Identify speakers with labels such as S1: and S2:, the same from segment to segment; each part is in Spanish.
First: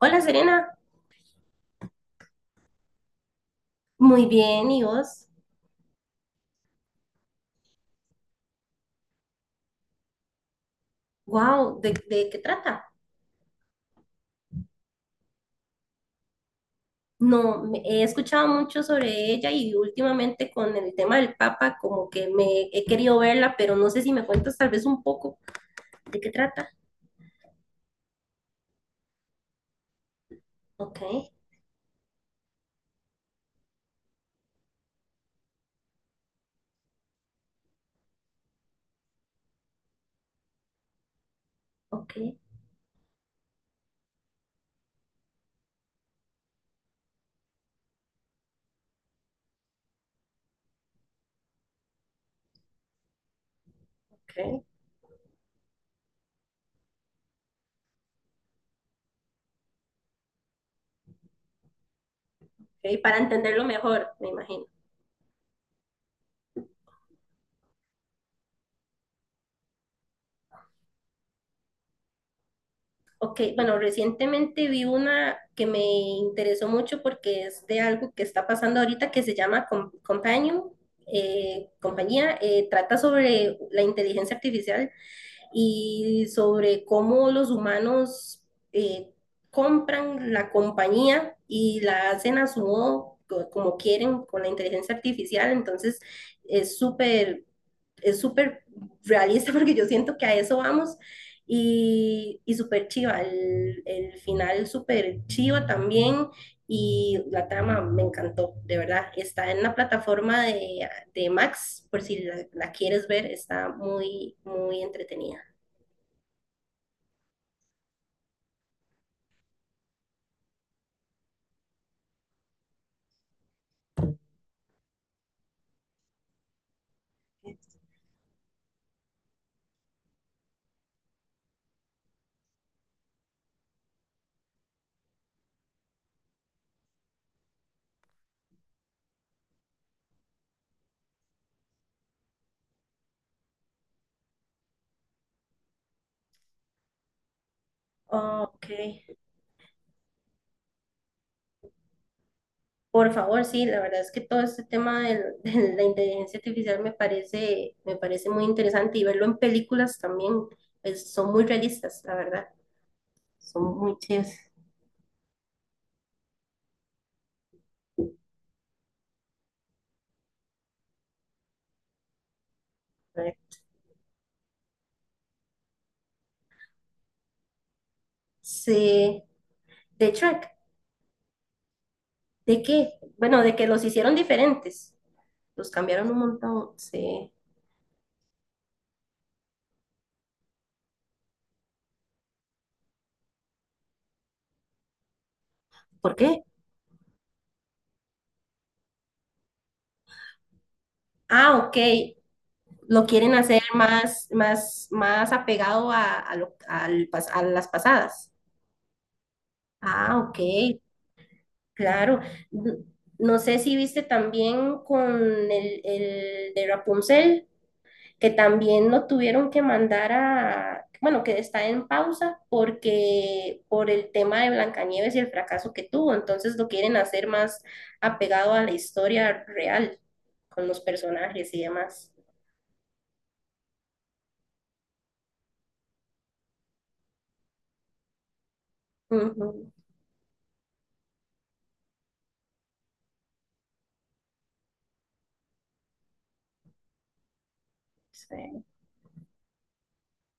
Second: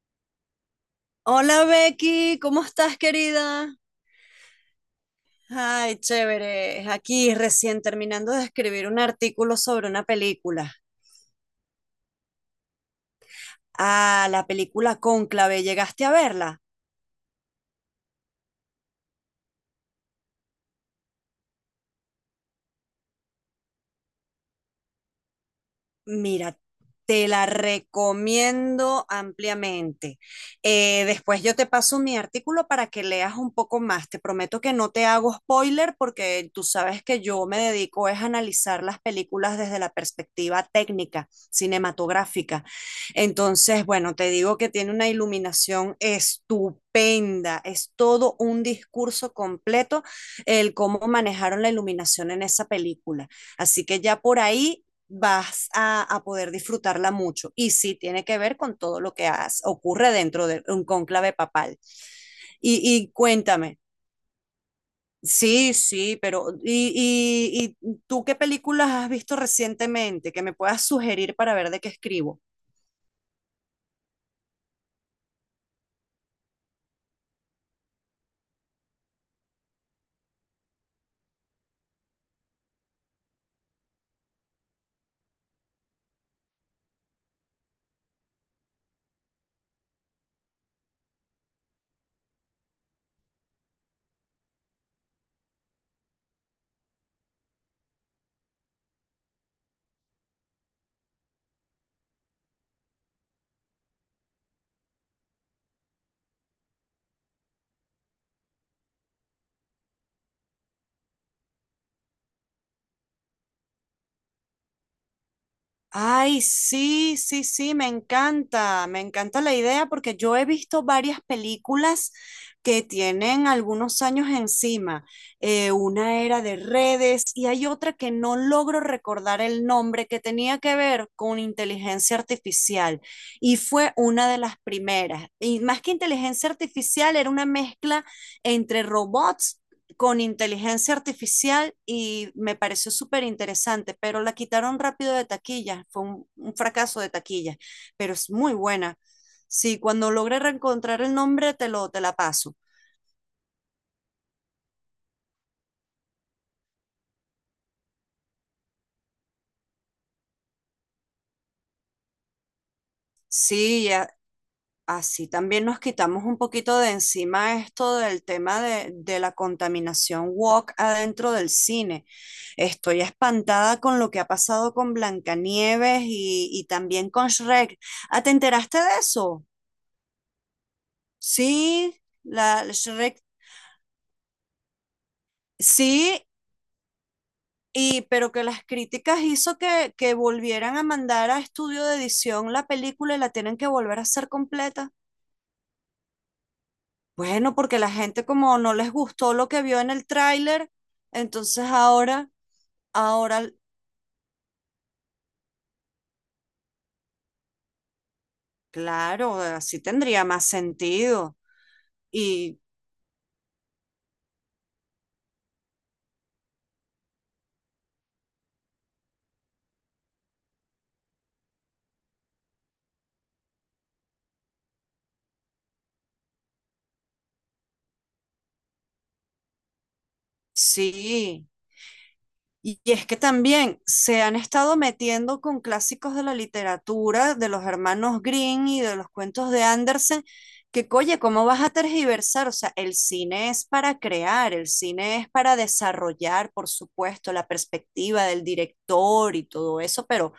S1: Hola Serena,
S2: Hola Becky, ¿cómo estás querida?
S1: muy bien, ¿y vos?
S2: Ay, chévere. Aquí recién terminando de escribir un artículo sobre una película.
S1: Wow, ¿de qué trata?
S2: Ah, la película Cónclave, ¿llegaste a verla?
S1: No, he escuchado mucho sobre ella y últimamente con el tema del Papa, como que me he querido verla, pero no sé si me cuentas tal vez un poco de qué
S2: Mira,
S1: trata.
S2: te la recomiendo ampliamente.
S1: Ok,
S2: Después yo te paso mi artículo para que leas un poco más. Te prometo que no te hago spoiler porque tú sabes que yo me dedico es a analizar las películas desde la perspectiva técnica,
S1: ok,
S2: cinematográfica. Entonces, bueno, te digo que tiene una iluminación estupenda. Es todo un discurso completo el cómo manejaron la iluminación en esa película. Así que ya por
S1: ok,
S2: ahí vas a poder disfrutarla mucho. Y sí, tiene que ver con todo lo que has, ocurre dentro de un cónclave papal. Y,
S1: ok,
S2: y
S1: para entenderlo
S2: cuéntame,
S1: mejor, me imagino.
S2: sí, sí, pero ¿y tú qué películas has visto recientemente que me puedas sugerir para ver de qué escribo?
S1: Ok, bueno, recientemente vi una que me interesó mucho porque es de algo que está pasando ahorita que se llama Companion, compañía, trata sobre la inteligencia artificial y sobre cómo los humanos eh, compran la compañía y la hacen a su modo, como quieren, con la inteligencia artificial. Entonces, es súper, es súper realista porque yo siento que a eso vamos. Y súper chiva, el final súper chiva también. Y la trama me encantó, de verdad. Está en la plataforma de Max, por si la quieres ver, está muy, muy entretenida.
S2: Ay, sí, sí, sí, me encanta la idea porque yo he visto varias películas que tienen algunos años encima. Una era de redes y hay otra que no logro recordar el nombre que tenía que ver con inteligencia artificial y fue una de las primeras. Y más que inteligencia artificial, era una mezcla entre robots con inteligencia artificial y me pareció súper interesante, pero la quitaron rápido de taquilla, fue un fracaso de taquilla, pero es
S1: Oh,
S2: muy
S1: ok,
S2: buena. Sí, cuando logre reencontrar el nombre te la paso.
S1: por favor, sí, la verdad es que todo este tema de la inteligencia artificial me parece muy interesante y verlo en películas también, pues, son muy realistas, la verdad, son
S2: Sí,
S1: muy
S2: a-
S1: chidas.
S2: así también nos quitamos un poquito de encima esto del tema de la contaminación walk adentro del cine. Estoy
S1: A ver,
S2: espantada con lo que ha pasado con Blancanieves y también con Shrek. ¿Ah, te enteraste de
S1: sí,
S2: eso?
S1: de Shrek,
S2: Sí,
S1: ¿de
S2: la
S1: qué?
S2: Shrek,
S1: Bueno, de que los hicieron diferentes, los cambiaron un
S2: sí,
S1: montón, sí.
S2: y, pero que las críticas hizo que volvieran a mandar a estudio de edición la película y la tienen que volver a hacer completa.
S1: ¿Por qué?
S2: Bueno, porque la gente como no les gustó lo que vio en el tráiler,
S1: Ah,
S2: entonces
S1: ok,
S2: ahora,
S1: lo quieren
S2: ahora,
S1: hacer más apegado a a las pasadas.
S2: claro, así
S1: Ah,
S2: tendría
S1: ok,
S2: más sentido.
S1: claro,
S2: Y
S1: n- no sé si viste también con el de Rapunzel, que también lo tuvieron que mandar a, bueno, que está en pausa porque por el tema de Blancanieves y el fracaso que tuvo, entonces lo quieren hacer más apegado a la historia real, con los
S2: sí,
S1: personajes y demás.
S2: y es que también se han estado metiendo con clásicos de la literatura, de los hermanos Green y de los cuentos de
S1: Ujú,
S2: Andersen, que, oye, ¿cómo vas a tergiversar? O sea, el cine es para crear, el cine es para desarrollar, por supuesto, la perspectiva del
S1: sí,
S2: director y todo eso,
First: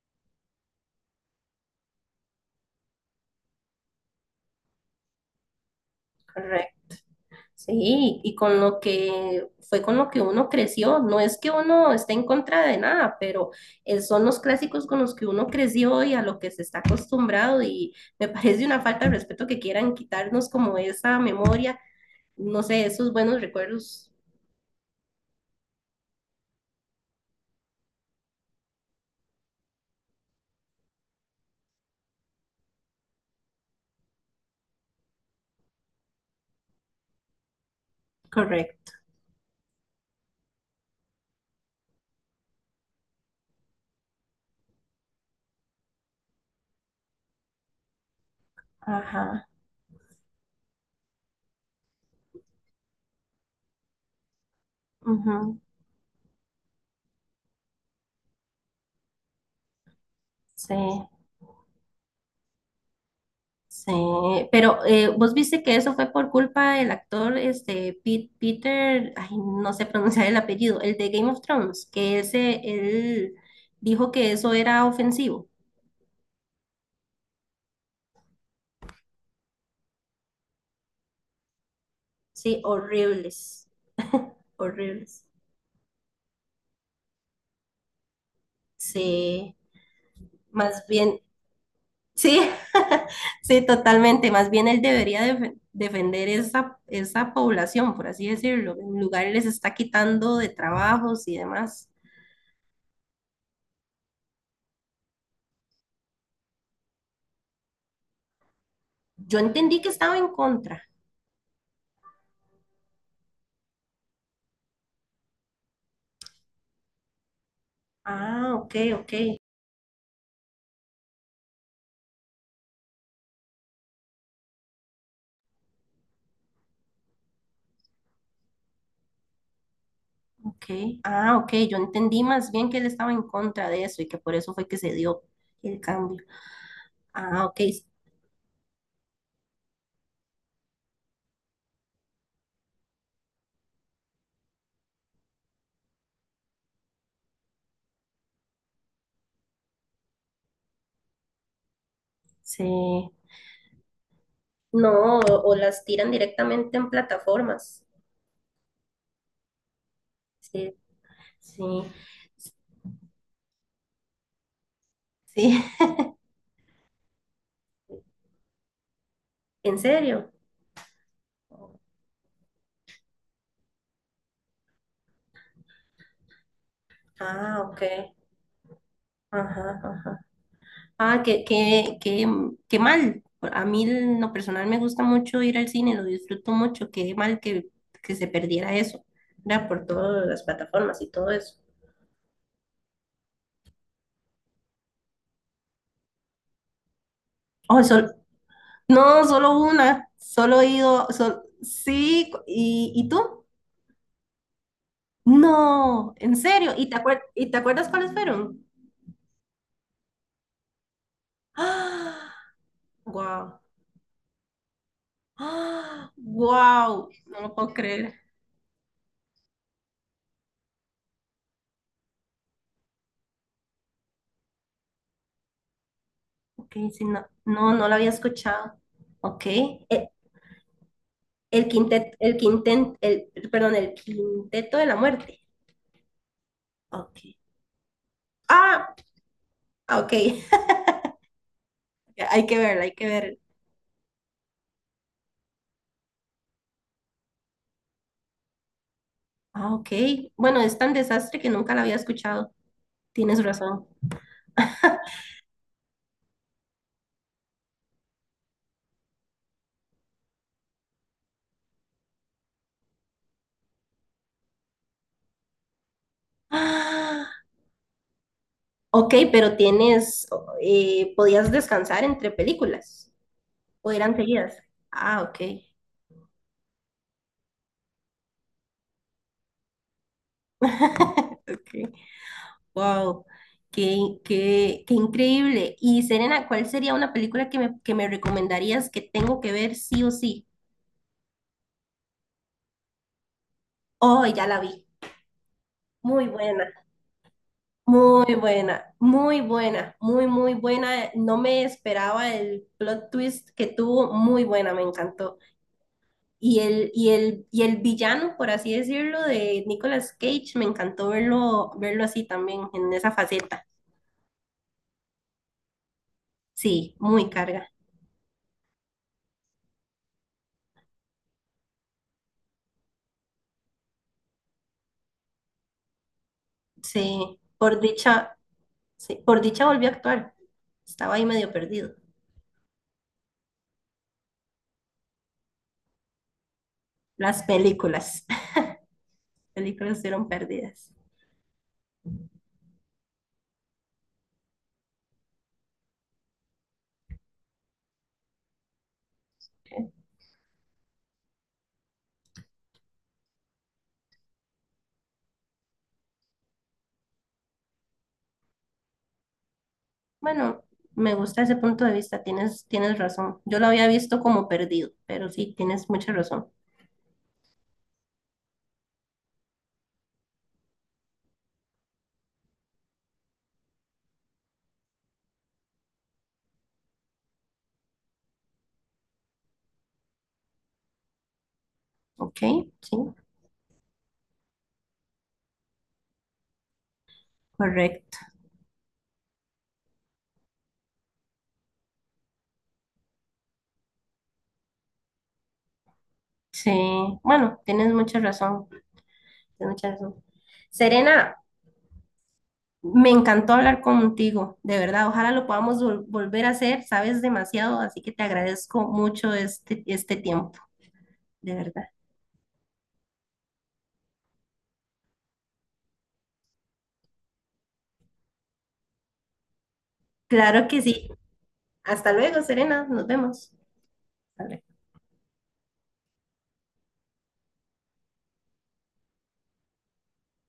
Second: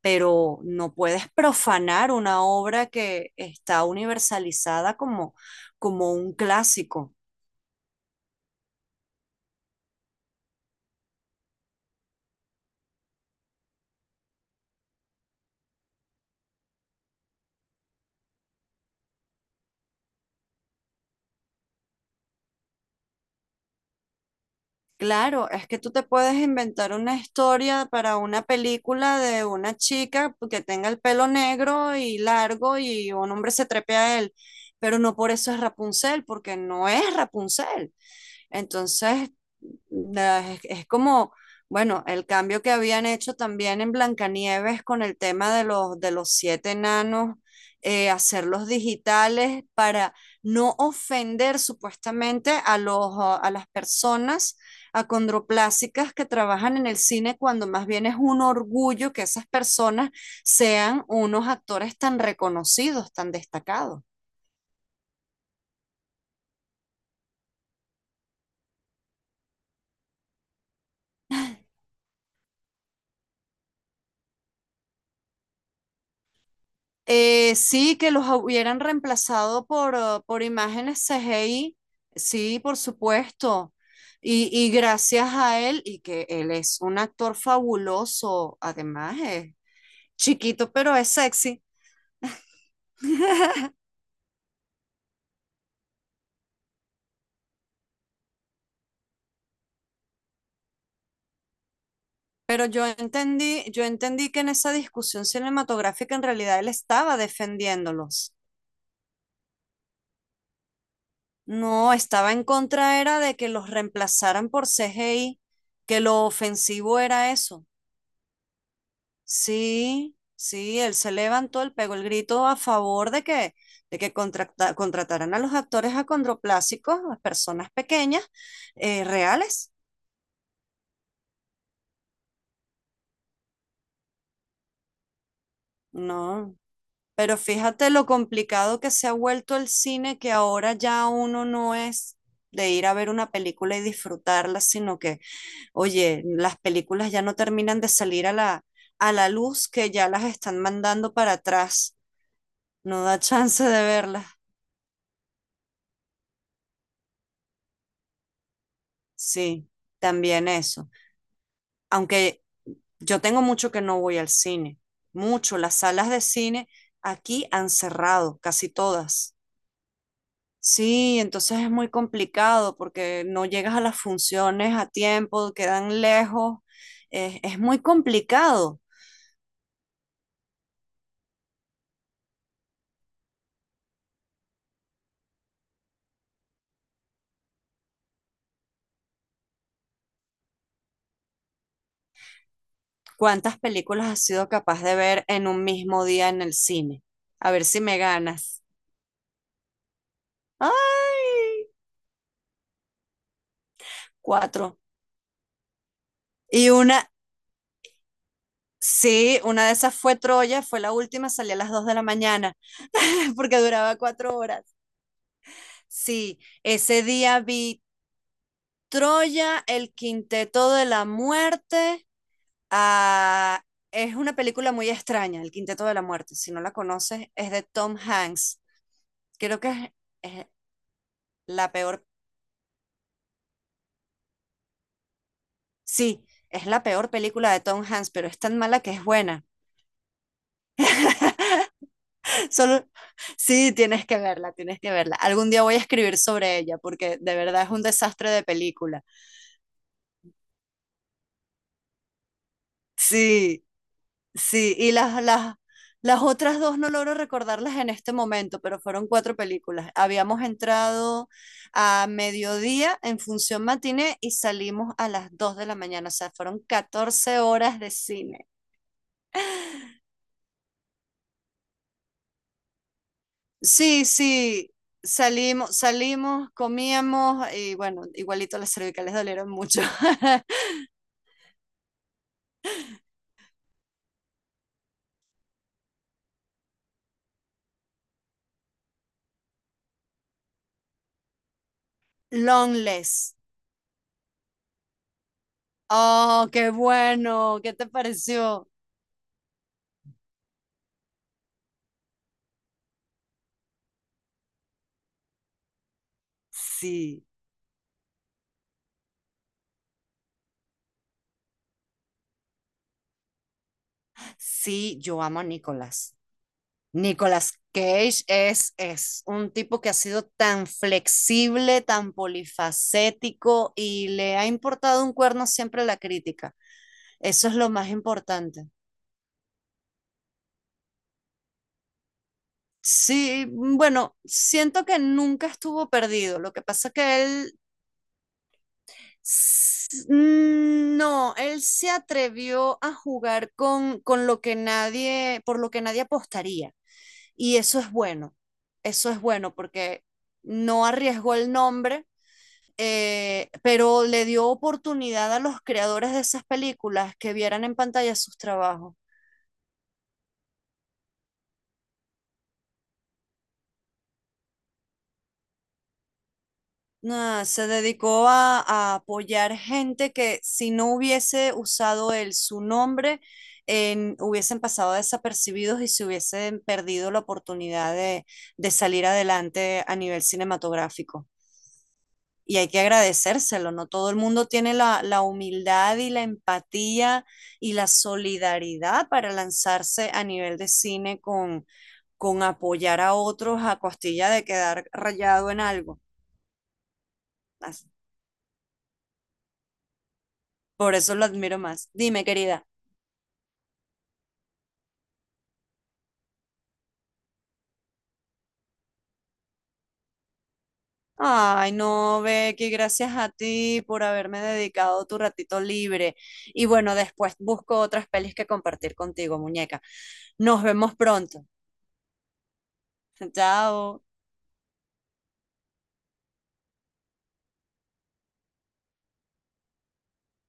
S2: pero no puedes profanar una obra que está universalizada como, como un
S1: correcto.
S2: clásico.
S1: Sí, y con lo que fue con lo que uno creció, no es que uno esté en contra de nada, pero son los clásicos con los que uno creció y a lo que se está acostumbrado y me parece una falta de respeto que quieran quitarnos como esa memoria, no sé, esos buenos recuerdos.
S2: Claro, es que tú te puedes inventar una historia para una película de una chica que tenga el pelo negro y largo y un hombre se trepe a él, pero no por eso es Rapunzel, porque no es Rapunzel.
S1: Correcto.
S2: Entonces, la- es como, bueno, el cambio que habían hecho también en Blancanieves con el tema de de los siete enanos, hacerlos
S1: Ajá.
S2: digitales para no ofender supuestamente a los, a las personas
S1: Ujú,
S2: acondroplásicas que trabajan en el cine, cuando más bien es un orgullo que esas personas
S1: sí.
S2: sean unos actores tan reconocidos, tan destacados.
S1: Sí, pero vos viste que eso fue por culpa del actor este Peter, ay, no sé pronunciar el apellido, el de Game of Thrones, que ese él dijo que eso era ofensivo.
S2: Sí, que los hubieran reemplazado por imágenes CGI,
S1: Sí,
S2: sí, por
S1: horribles,
S2: supuesto. Y
S1: horribles.
S2: gracias a él, y que él es un actor fabuloso, además es
S1: Sí,
S2: chiquito,
S1: más
S2: pero es
S1: bien,
S2: sexy.
S1: sí, sí, totalmente. Más bien él debería defender esa población, por así decirlo. En lugar les está quitando de trabajos y demás.
S2: Yo entendí que en esa discusión cinematográfica en realidad él estaba defendiéndolos.
S1: Yo entendí que estaba en contra.
S2: No, estaba en contra era de que los reemplazaran por CGI, que lo ofensivo era eso.
S1: Ah, ok, ok.
S2: Sí, sí, él se levantó, él pegó el grito a favor de que contrata- contrataran a los actores acondroplásicos, a personas pequeñas, reales.
S1: Ok. Ah, ok. Yo entendí más bien que él estaba en contra de eso y que por eso fue que se dio el cambio.
S2: No, pero
S1: Ah, ok.
S2: fíjate lo complicado que se ha vuelto el cine, que ahora ya uno no es de ir a ver una película y disfrutarla, sino que, oye, las películas ya no terminan de salir a a la luz, que ya las están mandando para atrás.
S1: Se...
S2: No da chance de verlas.
S1: No, o las tiran directamente en plataformas.
S2: Sí, también
S1: Sí,
S2: eso.
S1: sí,
S2: Aunque yo tengo mucho que no voy al cine, mucho.
S1: sí.
S2: Las salas de cine aquí han cerrado, casi todas.
S1: ¿En serio?
S2: Sí, entonces es muy complicado porque no llegas a las funciones a tiempo, quedan lejos. Es
S1: Ah,
S2: muy
S1: ok.
S2: complicado.
S1: Ajá, ajá. Ah, qué mal. A mí en lo personal me gusta mucho ir al cine, lo disfruto mucho. Qué mal que se perdiera eso, ¿verdad? Por todas las plataformas y todo eso.
S2: ¿Cuántas películas has sido capaz de ver en un mismo día en el cine? A ver
S1: Oh,
S2: si me
S1: eso,
S2: ganas.
S1: no, solo una, solo he ido,
S2: ¡Ay!
S1: sí, y tú?
S2: Cuatro.
S1: No, en
S2: Y
S1: serio, ¿y
S2: una,
S1: y te acuerdas cuáles fueron?
S2: sí, una de esas fue Troya, fue la última, salí a las dos de la
S1: ¡Ah!
S2: mañana porque
S1: Wow,
S2: duraba cuatro horas.
S1: ¡ah!
S2: Sí, ese
S1: Wow, no
S2: día
S1: lo puedo
S2: vi
S1: creer.
S2: Troya, el Quinteto de la Muerte. Ah, es una película muy extraña, el Quinteto de la Muerte. Si no la
S1: Ok, sí, no,
S2: conoces, es de
S1: no, no lo
S2: Tom
S1: había
S2: Hanks.
S1: escuchado. Ok,
S2: Creo que es
S1: el
S2: la peor,
S1: quinteto, el, perdón, el Quinteto de la Muerte.
S2: sí, es la peor
S1: Ok,
S2: película de Tom Hanks, pero es tan mala que
S1: ah,
S2: es buena.
S1: ok, hay que verla,
S2: Solo,
S1: hay que verla.
S2: sí, tienes que verla, tienes que verla. Algún día voy a escribir sobre ella porque de verdad es un desastre de película.
S1: Ah, ok, bueno, es tan desastre que nunca la había escuchado, tienes
S2: Sí.
S1: razón.
S2: Sí, y las otras dos no logro recordarlas en este momento, pero fueron cuatro películas. Habíamos entrado a mediodía en función matiné y salimos a las 2 de la mañana, o sea, fueron
S1: Ah,
S2: catorce horas de cine.
S1: ok, pero tienes, podías descansar entre películas o
S2: Sí,
S1: eran seguidas.
S2: sí,
S1: Ah, ok.
S2: salimos, salimos, comíamos y bueno, igualito las cervicales dolieron mucho.
S1: Okay. Wow, qué increíble. Y Serena, ¿cuál sería una película que me recomendarías que tengo que ver sí o sí?
S2: Longless.
S1: Oh, ya la vi. Muy
S2: Oh, qué
S1: buena,
S2: bueno, ¿qué te
S1: muy
S2: pareció?
S1: buena, muy buena, muy, muy buena. No me esperaba el plot twist que tuvo. Muy buena, me encantó. Y
S2: Sí,
S1: el villano, por así decirlo, de Nicolas Cage, me encantó verlo, verlo así también, en esa faceta.
S2: sí, yo amo a Nicolás.
S1: Sí, muy
S2: Nicolas
S1: carga.
S2: Cage es un tipo que ha sido tan flexible, tan polifacético y le ha importado un cuerno siempre la crítica.
S1: Sí,
S2: Eso es lo
S1: por
S2: más
S1: dicha,
S2: importante.
S1: sí, por dicha volvió a actuar. Estaba ahí medio perdido.
S2: Sí, mm, bueno, siento que nunca estuvo perdido. Lo que pasa que
S1: Las
S2: él
S1: películas,
S2: s-
S1: películas fueron perdidas.
S2: mm, no, él se atrevió a jugar con lo que nadie, por lo que nadie apostaría. Y eso es bueno. Eso es bueno porque no arriesgó el nombre, pero le dio oportunidad a los creadores de esas películas que vieran en pantalla sus trabajos.
S1: Bueno, me gusta ese punto de vista, tienes razón. Yo lo había visto como perdido, pero sí, tienes mucha razón.
S2: Nah, se dedicó a apoyar gente que si no hubiese usado él su nombre, en- hubiesen pasado desapercibidos y se hubiesen perdido la oportunidad de salir adelante a nivel cinematográfico.
S1: Ok,
S2: Y hay que
S1: sí,
S2: agradecérselo, ¿no? Todo el mundo tiene la humildad y la empatía y la
S1: correcto.
S2: solidaridad para lanzarse a nivel de cine con apoyar a otros a costilla de quedar rayado en algo.
S1: Sí, bueno,
S2: Así.
S1: tienes mucha razón. Tienes mucha razón.
S2: Por eso lo
S1: Serena,
S2: admiro más. Dime, querida.
S1: me encantó hablar contigo, de verdad. Ojalá lo podamos volver a hacer. Sabes demasiado, así que te agradezco mucho este tiempo, de
S2: Ay,
S1: verdad.
S2: no, Becky, gracias a ti por haberme dedicado tu ratito libre. Y bueno, después busco otras pelis que compartir contigo, muñeca. Nos
S1: Claro que
S2: vemos
S1: sí.
S2: pronto.
S1: Hasta luego, Serena. Nos vemos.
S2: Chao.
S1: Hasta luego.